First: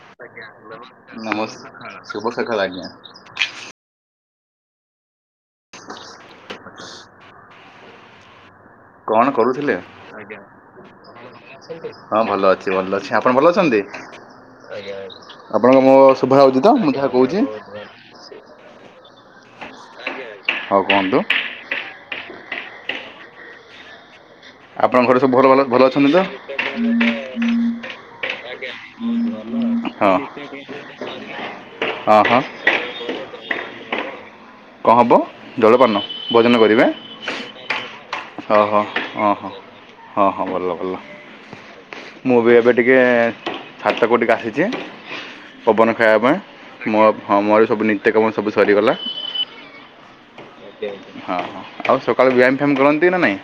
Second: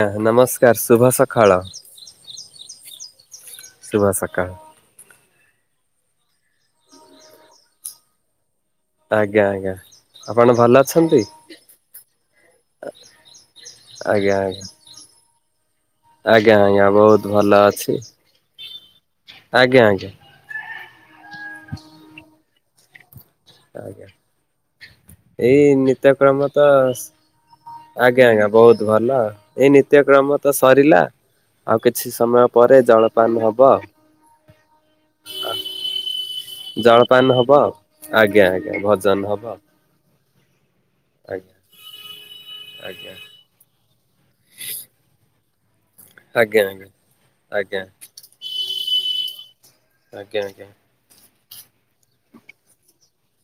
ନମସ୍କାର ଶୁଭ ସକାଳ ନମସ୍କାର, ଶୁଭ ସକାଳ ଆଜ୍ଞା। ଶୁଭ ସକାଳ। କଣ ଆଜ୍ଞା ଆଜ୍ଞା। କରୁଥିଲେ? ଆପଣ ଭଲ ଅଛନ୍ତି? ହଁ ଭଲ ଅଛି, ଭଲ ଅଛି, ଆପଣ ଭଲ ଅଛନ୍ତି, ଆଜ୍ଞା ଆଜ୍ଞା ଆପଣଙ୍କ ମୋ ଆଜ୍ଞା ଶୁଭାହଉଚି ତ? ଆଜ୍ଞା ମୁଁ ଯହା ବହୁତ କହୁଛି। ଭଲ ଅଛି ଆଜ୍ଞା ଆଜ୍ଞା। ହଉ କୁହନ୍ତୁ। ଆଜ୍ଞା। ଆପଣଙ୍କ ଘରେ ସବୁ ଭଲ ଭଲ ଏଇ ଭଲ ଅଛନ୍ତି ନିତ୍ୟକ୍ରମ ତ? ଆଜ୍ଞା ଆଜ୍ଞା ବହୁତ ଭଲ ଏଇ ହଁ ନିତ୍ୟକ୍ରମ ତ ସରିଲା। ଆଉ କିଛି ହଁ ହଁ ସମୟ ପରେ ଜଳପାନ ହବ ଆଉ। କଣ ହବ ଜଳପାନ? କରିବେ ଜଳପାନ ହବ। ଆଜ୍ଞା ଅ ହ ଆଜ୍ଞା ଭଜନ ଅ ହବ ହ ହଁ ହଁ ଭଲ। ଆଜ୍ଞା ମୁଁ ବି ଏବେ ଆଜ୍ଞା ଟିକେ ଆଜ୍ଞା ଛାତ କୋଠିକି ଆସିଛି। ପବନ ଖାଇବା ପାଇଁ, ଆଜ୍ଞା। ମୋ ହଁ ମୋର ଆଜ୍ଞା ସବୁ ନିତ୍ୟକାମ ସବୁ ସରିଗଲା। ଆଜ୍ଞା ଆଜ୍ଞା। ହଁ ହଁ ଆଉ ସକାଳୁ ବ୍ୟାୟାମ ଫ୍ୟାୟାମ କରନ୍ତି ନା ନାଇଁ?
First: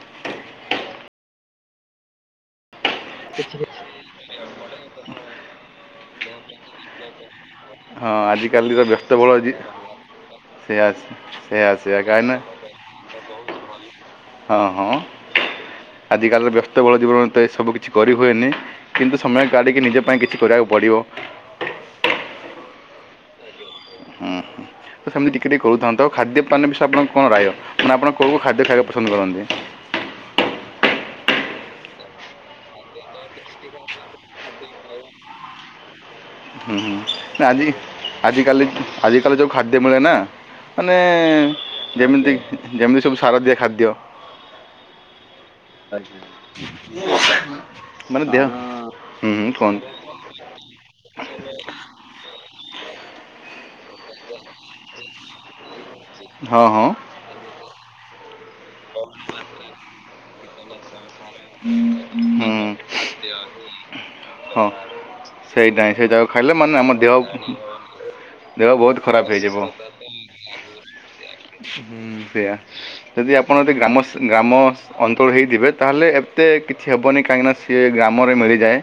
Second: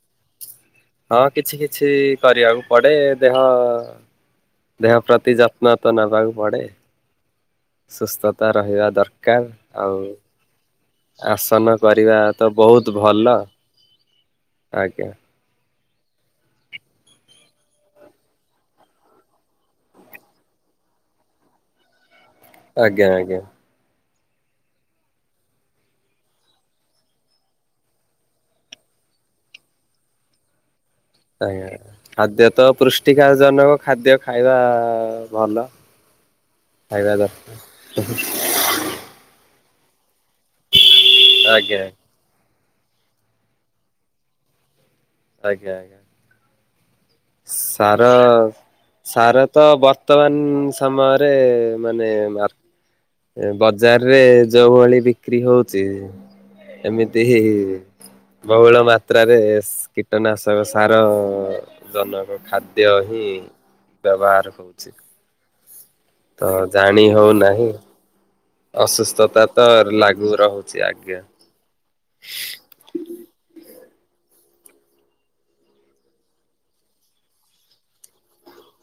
ହଁ କିଛି କିଛି କରିବାକୁ ପଡେ, ଦେହ ଦେହ ପ୍ରତି ଯତ୍ନ ତ ନେବାକୁ ପଡେ। ହଁ ସୁସ୍ଥତା ଆଜିକାଲିର ରହିବା ବ୍ୟସ୍ତବହୁଳ ଦରକାର, ଜୀ- ଆଉ ସେୟା ସେୟା ଆସନ ସେୟା କରିବା କାହିଁକିନା ତ ବହୁତ ଭଲ। ହଁ ହଁ। ଆଜ୍ଞା ଆଜିକାଲିର ବ୍ୟସ୍ତବଳ ଜୀବନ ଭିତରେ ସବୁ କିଛି କରିହୁଏନି, କିନ୍ତୁ ସମୟ କାଢ଼ିକି ନିଜ ପାଇଁ କିଛି କରିବାକୁ ପଡ଼ିବ। [inaudible] ଆଜ୍ଞା ଆଜ୍ଞା। ହୁଁ ତ ସେମିତି ଟିକେ ଟିକେ କରୁଥାନ୍ତୁ, ଆଉ ଖାଦ୍ୟ ପାନ ବିଷୟରେ ଆପଣ କଣ ରାୟ, ମାନେ ଆପଣ କଉ ଖାଦ୍ୟ ଖାଇବା ପସନ୍ଦ କରନ୍ତି? ହ ଆଜ୍ଞା ଖାଦ୍ୟ ତ ପୃଷ୍ଟିକାର ଜନକ ଖାଦ୍ୟ ଖାଇବା ଭଲ। ହ ଖାଇବା ନାଁ ଦରକାର ଆଜି ଆଜିିକାଲି ଆଜିିକାଲି ଯୋଉ ଖାଦ ମିଳେ ନା ମାନେ ଆଜ୍ଞା ଯେମିତି ଯେମିତି ସବୁ ସାରଦିଆ ଖାଦ୍ୟ। ଆଜ୍ଞା ଆଜ୍ଞା। ସାର ମାନେ ଦେହ ହୁଁ ସାର ହୁଁ ତ କୁହନ୍ତୁ ବର୍ତ୍ତମାନ ସମୟରେ ମାନେ ବଜାରରେ ଯୋଉ ଭଳି ବିକ୍ରି ହଉ ହଁ ହଁ ଏମିତି ବହୁଳ ମାତ୍ରାରେ କୀଟନାଶକ ସାର ଜନକ ହୁଁ ଖାଦ୍ୟ ହିଁ ବ୍ୟବହାର ହଁ ହଉଛି ସେଇଟା ହିଁ ସେଇଟାକୁ ତ ଖାଇଲେ ମାନେ ଆମ ଜାଣି ଦେହ ହଉନାହିଁ ଦେହ ବହୁତ ଖରାପ ଅସୁସ୍ଥତା ହେଇଯିବ ତ ଲାଗୁ ରହୁଛି ଆଜ୍ଞା। ହୁଁ ସେଇୟଆ ଯଦି ଆପଣ ଏ ଗ୍ରାମ ଗ୍ରାମ ଅଞ୍ଚଳ ହୋଇଇଥିବେ ତାହେଲେ ଏତେ କିଛି ହେବନି କାହିଁକିନା ସିଏ ଗ୍ରାମରେ ମିଳିଯାଏ।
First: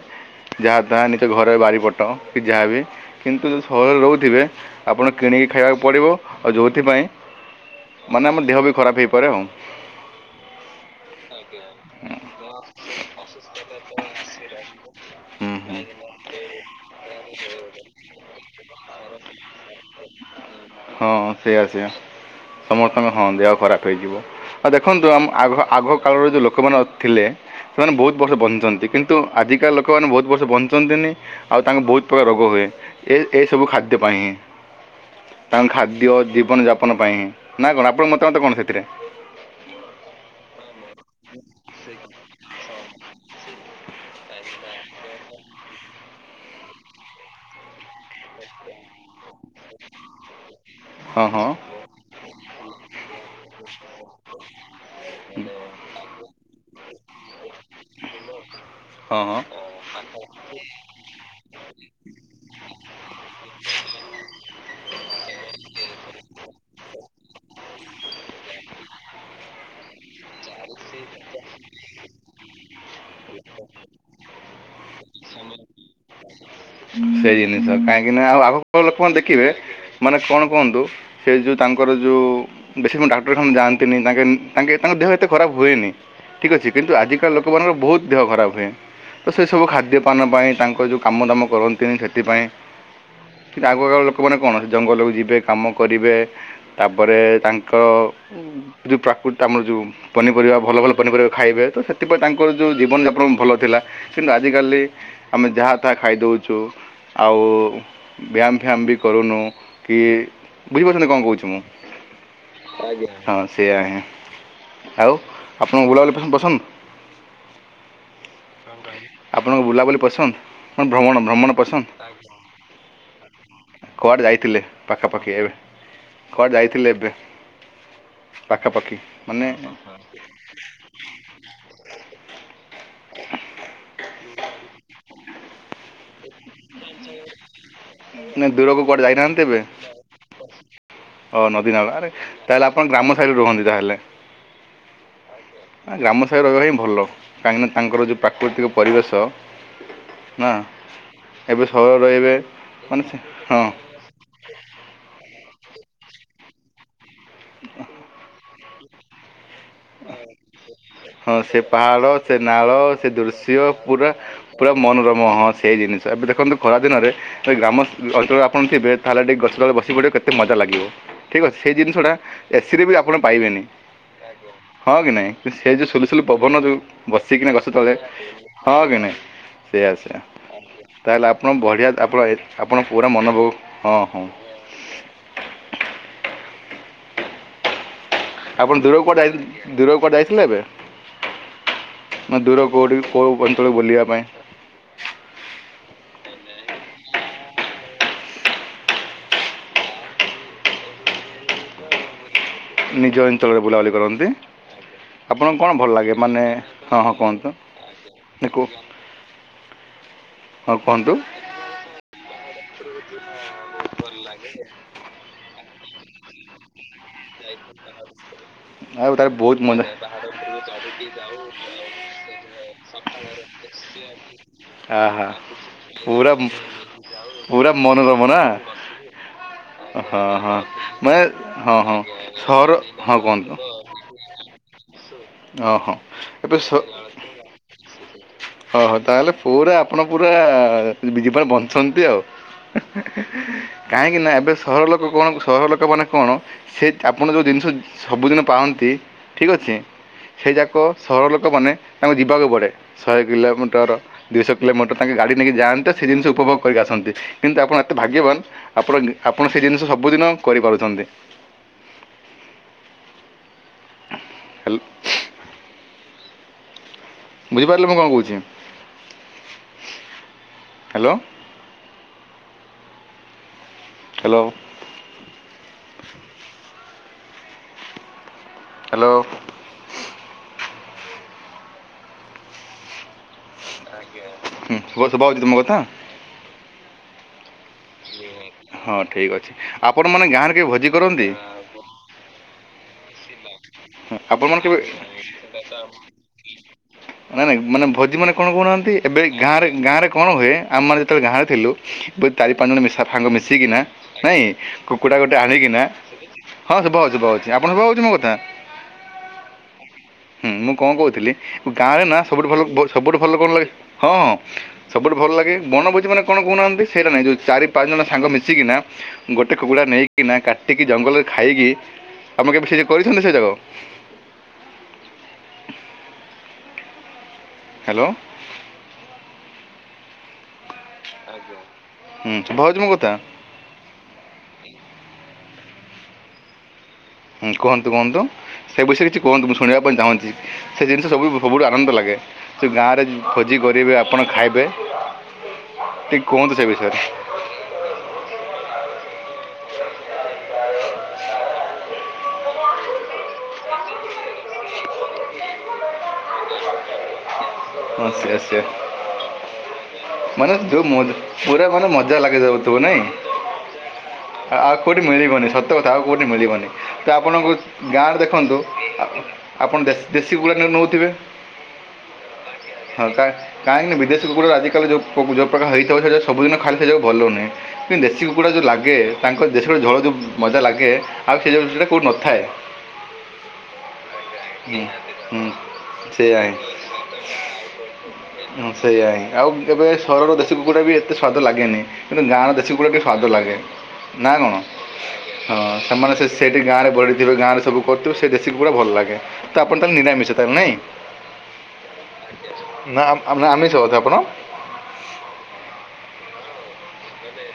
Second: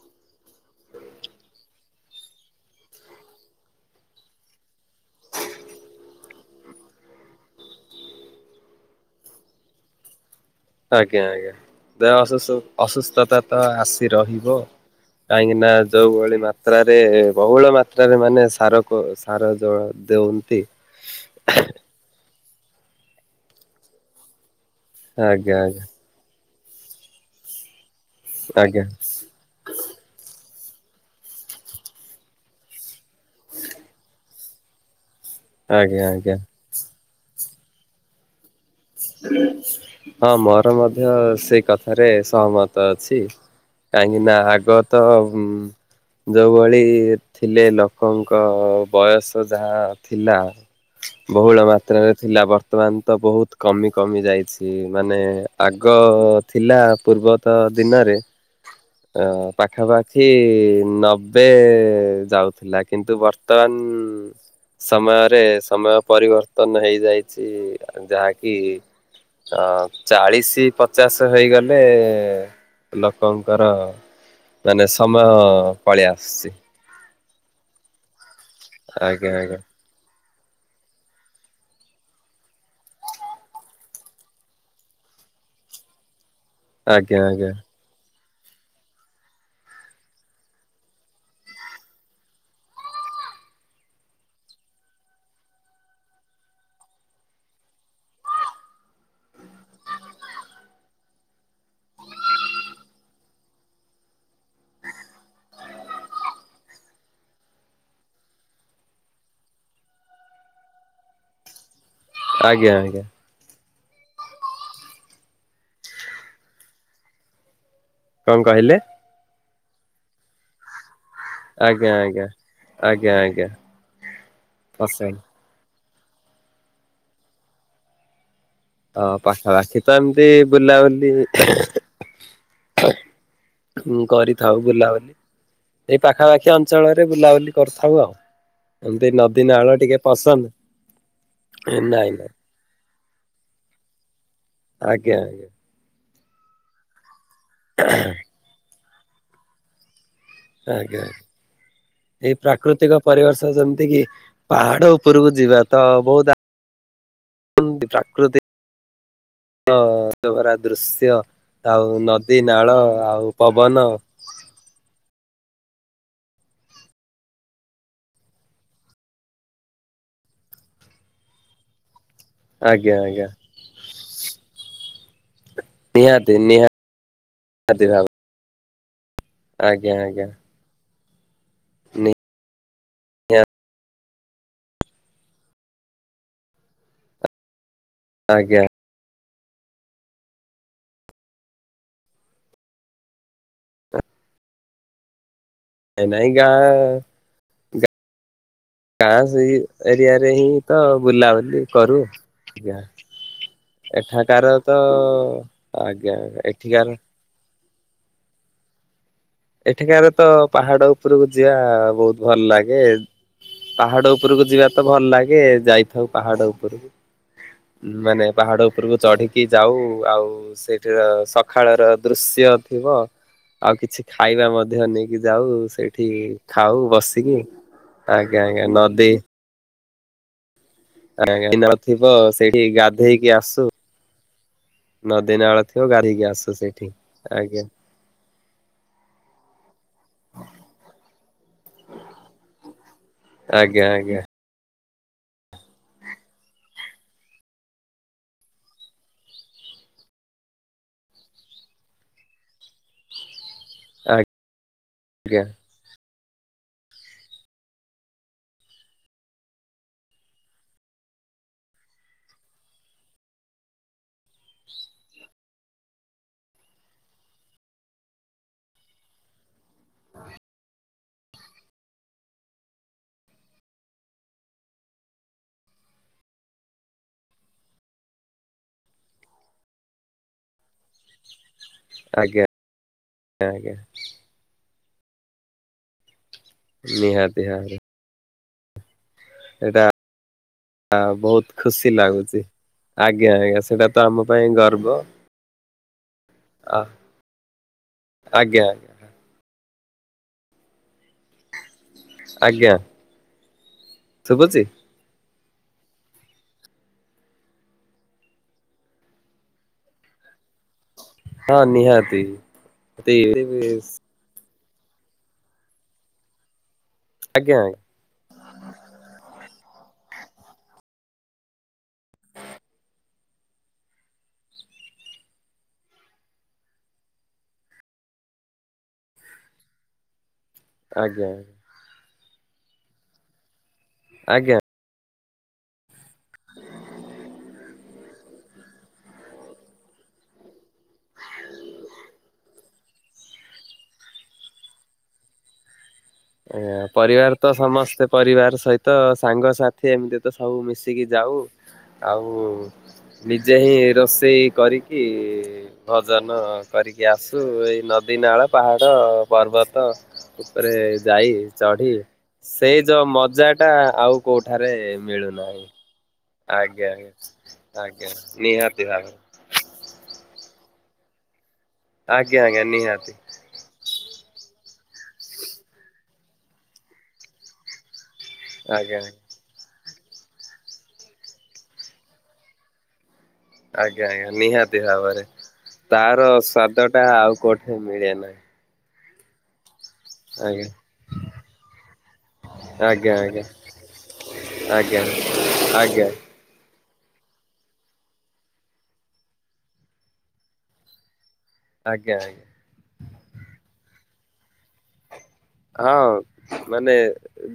ଯାହା ତାହା ନିଜ ଘରେ ବାରିପଟ କି ଯାହାବ କିନ୍ତୁ ଯି ସହରରେ ରହୁଥିବେ ଆପଣ କିଣିକି ଖାଇବାକୁ ପଡ଼ିବ ଆଉ ଯେଉଥିପାଇ ମାନେ ଆମ ଦେହ ବି ଖରାପ ହେଇପାରେ ଆଉ। ଆଜ୍ଞା ଆଜ୍ଞା ଦେ ଅସୁଥ ଅସୁସ୍ଥତା ତ ଆସି ରହିବ ହୁଁ କାଇହିକି ନା ହୁଁ ଜଉଳି ମାତ୍ରାରେ ବହୁଳ ମାତ୍ରାରେ ମାନେ ସାର ସାର ଜଳ ଦଉନ୍ତି ହଁ ସେଇୟା ସେଇଆ ସମସ୍ତଙ୍କେ ହଁ ଦେହ ଖରାପ ହେଇଯିବ। ଆ ଦେଖନ୍ତୁ ଆମ ଆଜ୍ଞା ଆ ଆଜ୍ଞା ଆଗ କାଳରେ ଯୋଉ ଲୋକମାନେ ଥିଲେ ସେମାନେ ବହୁତ ବର୍ଷ ଆଜ୍ଞା ବଞ୍ଚିଛନ୍ତି କିନ୍ତୁ ଆଜିକା ଲୋକମାନେ ବହୁତ ବର୍ଷ ବଞ୍ଚ ଆଛନ୍ତିନି ଆଉ ତାଙ୍କୁ ବହୁତ ପ୍ରକାର ରୋଗ ହୁଏ ଏ ଏସବୁ ଖାଦ୍ୟ ପାଇଁ ହିଁ। ତାଙ୍କ ଆଜ୍ଞା ଖାଦ୍ୟ ଆଜ୍ଞା ଜୀବନ ଯାପନ ପାଇଁ ନା କଣ ଆପଣ ମୋତ ମତେ କଣ ସେଥି ହୁଁ। ହଁ ମୋର ମଧ୍ୟ ସେଇ କଥାରେ ସହମତ ଅଛି କାହିଁକି ନା ଆଗ ତ ଯୋଉଭଳି ଥିଲେ ଲୋକଙ୍କ ବୟସ ତ ଯାହା ଥିଲା ହଁ ହଁ ବହୁଳ ମାତ୍ରାରେ ଥିଲା ବର୍ତ୍ତମାନ ତ ବହୁତ କମି କମି ଯାଇଛି ମାନେ ଆଗ ଥିଲା ପୂର୍ବତ ଦିନରେ ହଁ ଅ ହଁ ପାଖାପାଖି ନବେ ଯାଉଥିଲା କିନ୍ତୁ ବର୍ତ୍ତମାନ ବ ସମୟରେ ସମୟ ପରିବର୍ତ୍ତନ ହେଇଯାଇଛି ଯାହାକି କି ଅ ଚାଳିଶ ପଚାଶ ହେଇଗଲେ ଲୋକଙ୍କର ମାନେ ସମୟ ପଳେଇ ଆସୁଛି। ସେଇ ଜିନିଷ କାହିଁକି ନା ଆଉ ଆଗ ଲୋକମାନେ ଆଜ୍ଞା ଦେଖିବେ ଆଜ୍ଞା। ମାନେ କଣ କୁହନ୍ତୁ ସେ ଯେଉଁ ତାଙ୍କର ଯେଉଁ ବୀ ଡାକ୍ତରଖାନା ଯାଆନ୍ତିନି ତାଙ୍କେ ତାଙ୍କେ ତାଙ୍କ ଦେହ ଏତେ ଖରାପ ହୁଏନି ଠିକ୍ ଅଛି କିନ୍ତୁ ଆଜ୍ଞା ଆଜିକାଳ ଆଜ୍ଞା ଲୋକମାନଙ୍କର ବହୁତ ଦେହ ଖରାପ ହୁଏ ତ ସେସବୁ ଖାଦ୍ୟପାନ ପାଇଁ ତାଙ୍କର ଯେଉଁ କାମ ଦାମ କରନ୍ତି ଣି ସେଥିପାଇଁ କିନ୍ତୁ ଆଗକାଳ ଲୋକମାନେ କଣ ଜଙ୍ଗଲକୁ ଯିବେ କାମ କରିବେ ତାପରେ ତାଙ୍କର ଯୋଉ ପ୍ରାକୃତି ଆମର ଯୋଉ ପନିପରିବା ଭଲ ଭଲ ପନିପରିବା ଖାଇବେ ତ ସେଥିପାଇଁ ତାଙ୍କର ଯୋଉ ଜୀବନ ପ ଭଲ ଥିଲା କିନ୍ତୁ ଆଜିକାଲି ଆମେ ଯାହା ତାହା ଖାଇଦେଉଛୁ ଆଉ ବ୍ୟାୟାମ ଫ୍ୟାମ ବି କରୁନୁ କି ବୁଝିପାରୁଛନ୍ତି କଣ କହୁଛି ମୁଁ ଆଜ୍ଞା ଆଜ୍ଞା। ସେୟା ହଁ ଆଉ ଆପଣଙ୍କୁ ବୁଲାବାଲି ପସନ୍ଦ? କଣ କହିଲେ ଆପଣଙ୍କ ବୁଲା ବଲି ପସନ୍ଦ କଣ ଭ୍ରମଣ ଭ୍ରମଣ ପସନ୍ଦ ଆଜ୍ଞା ଆଜ୍ଞା। ଆଜ୍ଞା ଆଜ୍ଞା କୁଆଡେ ଯାଇଥିଲେ ପସନ୍ଦ ପାଖାପାଖି ଏବେ କୁଆଡେ ଯାଇଥିଲେ ଏବେ? ପାଖାପାଖି ହଁ ମାନେ ପାଖାପାଖି ତ ଏମତି ବୁଲାବୁଲି ହଁ କରିଥାଉ ବୁଲାବୁଲି ଏଇ ପାଖାପାଖି ଅଞ୍ଚଳରେ ବୁଲାବୁଲି କରିଥାଉ ଆଉ। ମାନେ ଦୂରକୁ କୁଆଡ଼େ ଏମତି ନଦୀନାଳ ଟିକେ ପସନ୍ଦ ହ ନଦୀ ନାଳ ଆରେ ନାଇଁ ନାଇଁ ତାହେଲେ ଆପଣ ଖାଇ ରୁହନ୍ତି ତାହେଲେ। ଆଜ୍ଞା ଆଜ୍ଞା। କଥା ରହିବା ହିଁ ଭଲ କାହିଁକିନା ତାଙ୍କର ଯେଉଁ ପ୍ରାକୃତିକ ପରିବେଶ ନା ଆଜ୍ଞା ଏବେ ସହର ରହିବେ ଏଇ ପ୍ରାକୃତିକ ମାନେ ସେ ପରିବେଶ ହଁ ଯେମିତି କି ପାହାଡ ଉପରକୁ ଯିବା ତ ବହୁତ [unintelligible] ପ୍ରାକୃତି ଅ ମନଭରା ଦୃଶ୍ୟ ହଁ ସେ ଆଉ ପାହାଡ଼ ସେ ନଦୀ, ନାଳ ସେ ଆଉ ଦୃଶ୍ୟ ପବନ ପୁରା ପୁରା ମନୋରମ ହଁ ହଁ ସେଇ ଜିନିଷ ଏବେ ଦେଖନ୍ତୁ ଖରା ଦିନରେ ଏ ଗ୍ରାମ ଅଞ୍ଚଳରେ ଆପଣଥିବେ, ତାହେଲେ ଟିକେ ଗଛ ତଳେ ବସି ପଡ଼ିବେ କେତେ ମଜା ଲାଗିବ ଠିକ୍ ଅଛି ସେଇ ଜିନିଷଟା ଏ ସି ରେ ବି ଆଜ୍ଞା ଆପଣ ଆଜ୍ଞା ପାଇବେନି ହଁ କି ନାଇଁ? ସେ ଯୋଉ ସୁଲୁସୁଲୁ ନିହାତି ପବନ ଦଉ ବସିକିନା ଗଛ ନିହାତି ତଳେ ଭାବ ହଁ କି ନାହିଁ? ସେଇଆ ଆଜ୍ଞା - ସେଇଆ ଆଜ୍ଞା। ତାହେଲେ ଆପଣ ବଢ଼ିଆ ଆପଣ ଆପଣ ପୁରା ନିହା ମନୋଭବ ହଁ ହଁ। ଆଜ୍ଞା ଆପଣ ଦୂରକୁ କୁଆଡେ ଯାଇ ଦୂରକୁ କୁଆଡେ ଯାଇଥିଲେ ଏବେ? ହଁ ଦୂରକୁ କୋଉଠି କୋଉ [unintelligible] ବୁଲିଆ ପାଇଁ। ନାଇଁ ଗାଁ ଗାଁ ସେଇ ଏରିଆରେ ହିଁ ତ ବୁଲାବୁଲି କରୁ। ଆଜ୍ଞା ନିଜ [unintelligible] ବୁଲା ବୁଲି କରନ୍ତି ଏଠାକାର ତ ଆପଣଙ୍କୁ କଣ ଭଲ ଆଜ୍ଞା ଲାଗେ? ମାନେ ଏଠିକାର ହଁ କୁହନ୍ତୁ ଏକୁ। ଏଠିକାରେ ତ ପାହାଡ ଉପରକୁ ଯିବା ବହୁତ ଭଲ ଲାଗେ। ପାହାଡ ଉପରକୁ ଯିବା ତ ଭଲ ଲାଗେ ଯାଇଥାଉ ପାହାଡ ଉପରକୁ। ମାନେ ପାହାଡ ଉପରକୁ ଆଉ ତାର ଚଢିକି ବହୁତ ଯାଉ ମଜା ଆଉ ସେଇଠିର ସକାଳର ଦୃଶ୍ୟ ଶ୍ୟ ଥିବ ଆଉ କିଛି ଖାଇବା ମଧ୍ୟ ନେଇକି ଆହା ଯାଉ ସେଇଠି ପୁରା ଖାଉ ବସିକି ପୁରା ମନୋରମ ନା ଆଜ୍ଞା -ଆଜ୍ଞା ନଦୀ। ହଁ -ହଁ ମା ଏ - ହଁ- ହଁ ତ ସେଇଠି ସହର ହଁ ଗାଧେଇକି କୁହନ୍ତୁ ଆସୁ ନଦୀ ନାଳ ହଁ ଥିବ ହଁ ଗାଧେଇକି ଆସୁ ସେଇଠି ଆଜ୍ଞା। ଓ ହୋ ତାହେଲେ ପୁରା ଆପଣ ପୁରା [unintelligible] ବଞ୍ଚନ୍ତି ଆଉ। ଆଜ୍ଞା କାହିଁକି ଆଜ୍ଞା ନା ଏବେ ସରଳ ଲୋକ କଣ ସରଳ ଲୋକ ମାନେ କଣ? ସେ ଆପଣ ଯୋଉ ଜିନିଷ ସବୁଦିନେ ପାଳନ୍ତି, ଠିକ୍ ଅଛି ସେ ସେଇ ଯାକ ସହର ଲୋକମାନେ ତାଙ୍କୁ ଯିବାକୁ ପଡେ। ଶହେ କିଲୋମିଟର ଦୁଇଶହ କିଲୋମିଟର ତାଙ୍କେ ଗାଡ଼ି ଆଜ୍ଞା ନେଇକି ଯାଆନ୍ତେ ସେ ଜିନିଷ ଉପଭୋଗ କରିକି ଆସନ୍ତି, କିନ୍ତୁ ଆପଣ ଏତେ ଭାଗ୍ୟବାନ ଆପଣ ଆପଣ ସେ ଜିନିଷ ସବୁଦିନ କରିପାରୁଛନ୍ତି। [inaudible] ହ୍ୟାଲ। ବୁଝିପାରିଲେ ମୁଁ କଣ କହୁଛି? ହ୍ୟାଲୋ। ହ୍ୟାଲୋ। ହ୍ୟାଲୋ। ଆଜ୍ଞା। ଆଜ୍ଞା ହୁଁ କୁହ ଶୁଭାଯାଉଛି ତ ମୋ କଥା? ନିହାତି ଭାବରେ। ହଁ ଠିକ ଅଛି ଏଇଟା ଆପଣ ମାନେ ଗାଁରେ କେହି ଭୋଜି କରନ୍ତି? ବହୁତ ଖୁସି ଲାଗୁଛି ଆଜ୍ଞା -ଆଜ୍ଞା ସେଇଟା ତ ଆମ ପାଇଁ ଗର୍ବ। ଆ ନାଇ ନାଇଁ ମାନେ ଭୋଜି ମାନେ କଣ ଆଜ୍ଞା କହୁନାହାନ୍ତି? ଏବେ ଗାଁ ରେ ଗାଁରେ କଣ ହୁଏ ଆମେ ମାନେ ଯେତେବେଳେ ଗାଁରେ ଥିଲୁ ଚାରି ପାଞ୍ଚ ଆଜ୍ଞା ଜଣ ମିଶା ସାଙ୍ଗ ମିଶିକିନା ନାଇଁ ଶୁଭୁଛି କୁକୁଡ଼ା ଗୋଟେ ଆଣିକି ନା ହଁ ଶୁଭା ହଉଛି ଶୁଭା ହଉଛି ଆପଣଙ୍କୁ ଶୁଭା ହଉଛି ମୋ କଥା? ହୁଁ ମୁଁ କଣ କହୁଥିଲି ହଁ ଗାଁ ରେ ନା ନିହାତି ସବୁଠୁ ଭଲ ସବୁଠୁ ଭଲ ଭଲ ଲାଗେ ହଁ। ସବୁଠୁ ଭଲ ଲାଗେ ବନଭୋଜି ମାନେ କଣ କହୁନାହାନ୍ତି? ସେଇଟା ନାଇଁ ଯୋଉ ଆଜ୍ଞା ଆଜ୍ଞା ଚାରି ପାଞ୍ଚ ଜଣ ସାଙ୍ଗ ମିଶିକିନା ଗୋଟେ କୁକୁୁଡା ନେଇକିନା କାଟିକି ଜଙ୍ଗଲରେ ଖାଇକି ଆମ କେବେ ସେ ଯେ କରିଛନ୍ତି ସେ ଯାକ [inaudible] ହ୍ୟାଲୋ। ଆଜ୍ଞା। ହୁଁ ଭାବୁଚୁ ମ କଥା। ଆଜ୍ଞା। ହୁଁ କୁହନ୍ତୁ କୁହନ୍ତୁ। ସେ ବିଷୟରେ କିଛି କୁହନ୍ତୁ ମୁଁ ଶୁଣିବା ପାଇଁ ଚାହୁଁଛି ସେ ଜିନିଷ ସବୁ ସବୁଠୁ ଆନନ୍ଦ ଲାଗେ ସେ ଗାଁରେ ଭୋଜି କରିବେ ଆପଣ ଖାଇବେ ଟିକେ କୁହନ୍ତୁ ସେ ଏ ବିଷୟରେ ପରିବାର ତ ସମସ୍ତେ ପରିବାର ସହିତ ସାଙ୍ଗସାଥି ଏମିତି ତ ସବୁ ମିଶିକି ଯାଉ ଆଉ [unintelligible] ନିଜେ ହିଁ ରୋଷେଇ କରିକି ଭଜନ କରିକି ଆସ ନ୍ତୁ ଏଇ ନଦୀ ଆଚ୍ଛା ନାଳ ଆଚ୍ଛା ପାହାଡ଼ ପର୍ବତ ମାନେ ଉପରେ ଯେଉଁ ମ- ଯାଇ ପୁରା ମାନେ ଚଢି ମଜା ଲାଗେ ଯାଉଥିବ ସେଇ ନାଇଁ ଯୋଉ ମଜା ଟା ଆଉ ଆ- କୋଉଠାରେ ଆଉ କେଉଁଠି ମିଳିବନି ମିଳୁନାହିଁ। ସତ କଥା ଆଉ କେଉଁଠି ମିଳିବନି ଆଜ୍ଞା ଆଜ୍ଞା। ତ ଆପଣଙ୍କୁ ଆଜ୍ଞା ଗାଁରେ ଦେଖନ୍ତୁ ନିହାତି ଆ ଭାବରେ ଆପଣ ଦେଶି ଦେଶି କୁକୁଡ଼ା ଏଣେ ନେଉଥିବେ। ଆଜ୍ଞା ଆଜ୍ଞା ହଁ ନିହାତି କାଇ କାହିଁକି ନା ବିଦେଶ କୁକୁଡ଼ା ର ଆଜି ଯେତେଳେ ଯୋଉ ଯପାକା ହେଇଥାଉ ସେଟା ସବୁଦିନ ଖାଇଲେ ସେଇାକୁ ଭଲ ନୁହଁ କିନ୍ତୁ ଦେଶୀ କୁକୁଡ଼ା ଯେଉଁ ଲାଗେ ଆଜ୍ଞା ତାଙ୍କ ଦେଶୀ ସେତଳେ ଝଳ ଯେଉଁ ମଜା ଲାଗେ ଆଉ ସେ ଜିନିସଟା କେଉଁଠି ନଥାଏ। ଆଜ୍ଞା ଆଜ୍ଞା ହୁଁ ନିହାତି ଭାବରେ ହୁଁ ତାର ସେଇଆ ହିଁ ସ୍ଵାଦ ଟା ଆଉ କୋଠି ମିଳେ ନାହିଁ। ହୁଁ ସେଇଆ ହିଁ ଆଉ କେବେ ସହରର ଦେଶୀ ଆଜ୍ଞା। କୁକୁଡ଼ା ବି ଏତେ ସ୍ୱାଦ ଲାଗେନି କିନ୍ତୁ ଗାଁର ଦେଶୀ କୁକୁଡ଼ା ଟିକେ ଆଜ୍ଞା ସ୍ୱାଦ ଆଜ୍ଞା ଲାଗେ। ନା କଣ ଆଜ୍ଞା ହଁ ଆଜ୍ଞା ସେମାନେ ସେ ସେଠି ଗାଁରେ ବଢିଥିବେ ଗାଁରେ ସବୁ କରିଥିବ ସେ ଦେଶୀ କୁକୁଡ଼ା ଭଲ ଲାଗେ ତ ଆପଣ ତାହେଲେ ନିରାମିଷା ତାହେଲେ ନାଇଁ। ଆଜ୍ଞା ଆଜ୍ଞା ନା ଆ, ଆମିଷ ବୋଧେ ଆପଣ। ହଁ ମାନେ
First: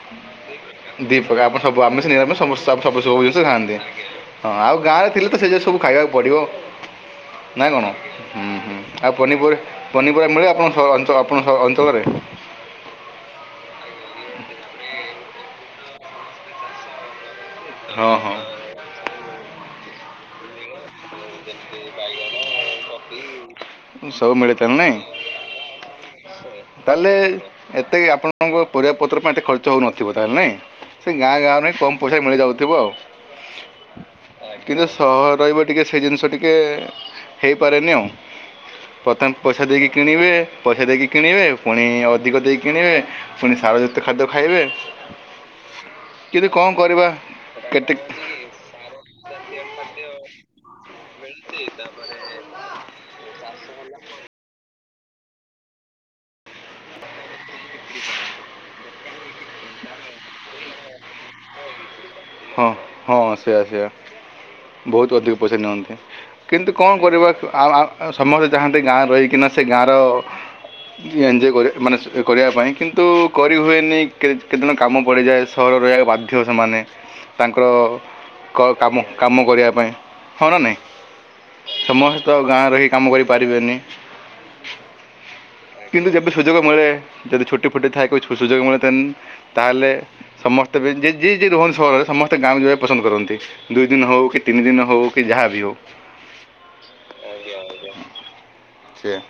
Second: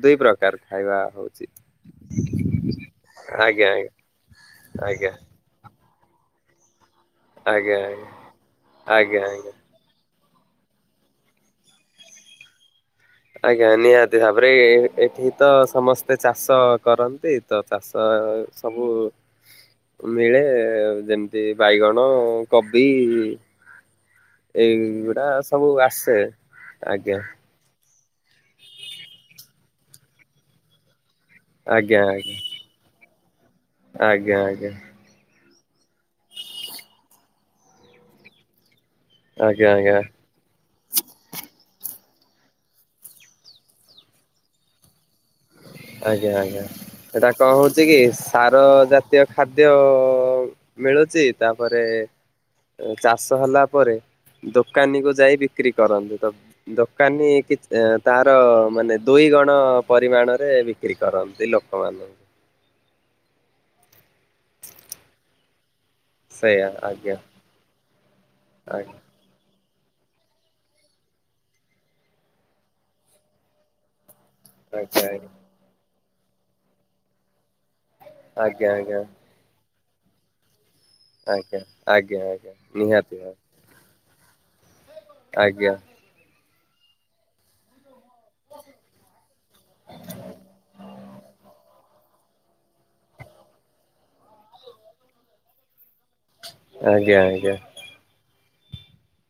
ଦୁଇ ପ୍ରକା ଦି ପ୍ରକାର ଦୀ ପ୍ରକାର ଆପଣ ସବୁ ଆମିଷ ନୀରାମିଷ ସବୁ ଖାଆନ୍ତି ଆଜ୍ଞା। ହଁ ଆଉ ଗାଁ ରେ ଆଜ୍ଞା ଥିଲେ ତ ସେ ଯେ ସବୁ ଖାଇବାକୁ ପଡ଼ିବ ନା ଆଜ୍ଞା କଣ ଉହୁଁ ଆଉ ଆଜ୍ଞା ଆଜ୍ଞା ଆଜ୍ଞା ପନିପରି ପନିପ ପୁରା ମିଳେ ଆପଣଙ୍କ ସହ ଅଞ୍ଚ ଆପଣ ଅଞ୍ଚଳରେ। ଆଜ୍ଞା ନିହାତି ଭାବରେ ଏ ଏଠି ତ ସମସ୍ତେ ଚାଷ କରନ୍ତି। ତ ଚାଷ ହଁ ହଁ ସବୁ ମିଳେ ଯେମିତି ବାଇଗଣ କୋବି ସବୁ ମିଳେ ତାହେଲେ ନାଇଁ ଏଗୁଡ଼ା ସବୁ ଆସେ। ତାହେଲେ ଆଜ୍ଞା ଏତେ ଆପଣଙ୍କ ପରିବା ପତ୍ର ପାଇଁ ଏତେ ଖର୍ଚ୍ଚ ହଉନଥିବ ତାହେଲେ ନାଇଁ। ସେ ଗାଁ ଗାଁରେ ହିଁ କମ ଆଜ୍ଞା ପଇସା ଆଜ୍ଞା ମିଳିଯାଉଥିବ ଆଉ ଆଜ୍ଞା କିନ୍ତୁ ସହର ରହିବ ଟିକେ ସେ ଜିନିଷ ଟିକେ ହେଇପାରେନି ଆଉ ପ୍ରଥମେ ପଇସା ଆଜ୍ଞା ଦେଇକି ଆଜ୍ଞା କିଣିବେ ପଇସା ଦେଇକି କିଣିବେ ପୁଣି ଅଧିକ ଦେଇକି କିଣିବେ ପୁଣି ସାରଜାତିୟ ଖାଦ୍ୟ ଖାଇବେ। ଆଜ୍ଞା କିନ୍ତୁ ଆଜ୍ଞା କ'ଣ କରିବା ଏଟା କଣ ହଉଛି କେତେ କି ସାର ଜାତୀୟ ଖାଦ୍ୟ ଅ ମିଳୁଚି ତାପରେ ଉ ଚାଷ ହେଲା ପରେ ଦ ଦୋକାନୀ କୁ ଯାଇ ବିକ୍ରି କରନ୍ତି ଦ ଦୋକାନୀ କି ଏ ତାର ମାନେ ଦୁଇ ଗୁଣ ପରିମାଣରେ ବିକ୍ରି କରନ୍ତି ଲୋକମାନେ। ହଁ ହଁ ସେଇଆ ସେଇଆ। ବହୁତ ଅଧିକ ପଇସା ନିଅନ୍ତି ସେଇଆ କିନ୍ତୁ କଣ ଆଜ୍ଞା କରିବା ଆ, ଆ, ସମସ୍ତେ ଚାହାନ୍ତି ଆଜ୍ଞା ଗାଁ ରହିକିନା ସେ ଗାଁର ଏଞ୍ଜୟ କରି ମାନେ କରିବା ପାଇଁ କିନ୍ତୁ କରିହୁଏନି। କେତ କେତେଜଣ କାମ ଆଜ୍ଞା ପଡ଼ିଯାଏ ସହର ରହିବାକୁ ବାଧ୍ୟ ସେମାନେ। ତାଙ୍କର ଆଜ୍ଞା ଆଜ୍ଞା କାମ କାମ କରିବା ପାଇଁ ହଁ ନା ନାହିଁ? ଆଜ୍ଞା ସମସ୍ତେ ଆଜ୍ଞା ତ ଆଜ୍ଞା ଗାଁ ରହିିକି କାମ ନିହାତି ଭାବେ କରିପାରିବେନି। ଆଜ୍ଞା। କିନ୍ତୁ ଯେବେ ସୁଯୋଗ ମିଳେ ଯଦି ଛୁଟି ଫୁଟି ଥାଏ କ ସୁଯୋଗ ମିଳେ ତାହେଲେ ସମସ୍ତେ ବି ଜିଏ ଏଇ ଯେ ରୁହନ୍ତି ସହରରେ ସମସ୍ତେ ଗାଁକୁ ଯିବାକୁ ପସନ୍ଦ କରନ୍ତି ଦୁଇ ଦିନ ହେଉ କି ତିନି ଦିନ ହେଉ କି ଯାହା ବିି ହେଉ। ଆଜ୍ଞା ଆଜ୍ଞା। ସେଇଆ।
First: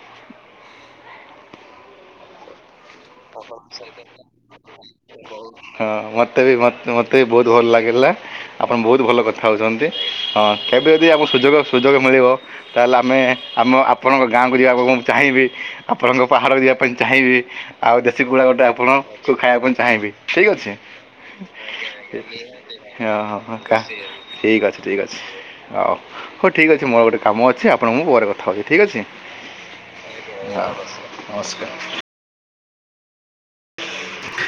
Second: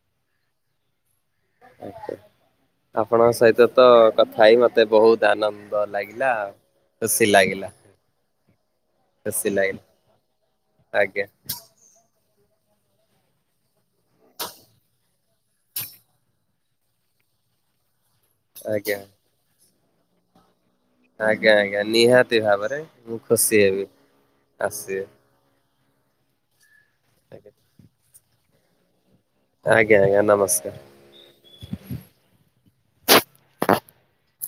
[inaudible] ଆପଣଙ୍କ ସହିତ ତ କଥା ହେଇ ମତେ ବହୁତ ଆନନ୍ଦ ହଁ ଲାଗିଲା ମୋତେ ଆଉ ବି ମୋତେ ବି ଖୁସି ବହୁତ ଭଲ ଲାଗିଲା। ଲାଗିଲା ଆପଣ ବହୁତ ଭଲ କଥା ଖୁସି ଲାଗିଲା ହେଉଛନ୍ତି ହଁ କେବେ ଯଦି ଆଜ୍ଞା ଆମକୁ ସୁଯୋଗ ସୁଯୋଗ ମିଳିବ। ତାହେଲେ ଆମେ ଆମ ଆପଣଙ୍କ ଗାଁକୁ ଯିବାକୁ ମୁଁ ଚାହିଁବି ଆପଣଙ୍କ ପାହାଡ଼କୁ ଯିବା ପାଇଁ ଚାହିଁବି। ଆଉ ଦେଶୀ କୁକୁଡ଼ା ଗୋଟେ ଆଜ୍ଞା ଆପଣଙ୍କୁୁ ଖାଇବା ପାଇଁ ଚାହିଁବି ଠିକ୍ ଅଛି। ହଁ ଆଜ୍ଞା ଆଜ୍ଞା ନିହାତି ଭାବରେ ମୁଁ ଖୁସି ହେବି ଠିକ ଅଛ ଠିକ ଆସିବେ ଅଛି। ହଉ ହଉ ଠିକ ଅଛି ମୋର ଗୋଟେ କାମ ଆଜ୍ଞା ଅଛି ଆପଣଙ୍କୁ ପରେ କଥା ହଉଛି ଠିକ୍ ଅଛି। ଆଜ୍ଞା ଆଜ୍ଞା ହଁ ନମସ୍କାର। ନମସ୍କାର। [inaudible]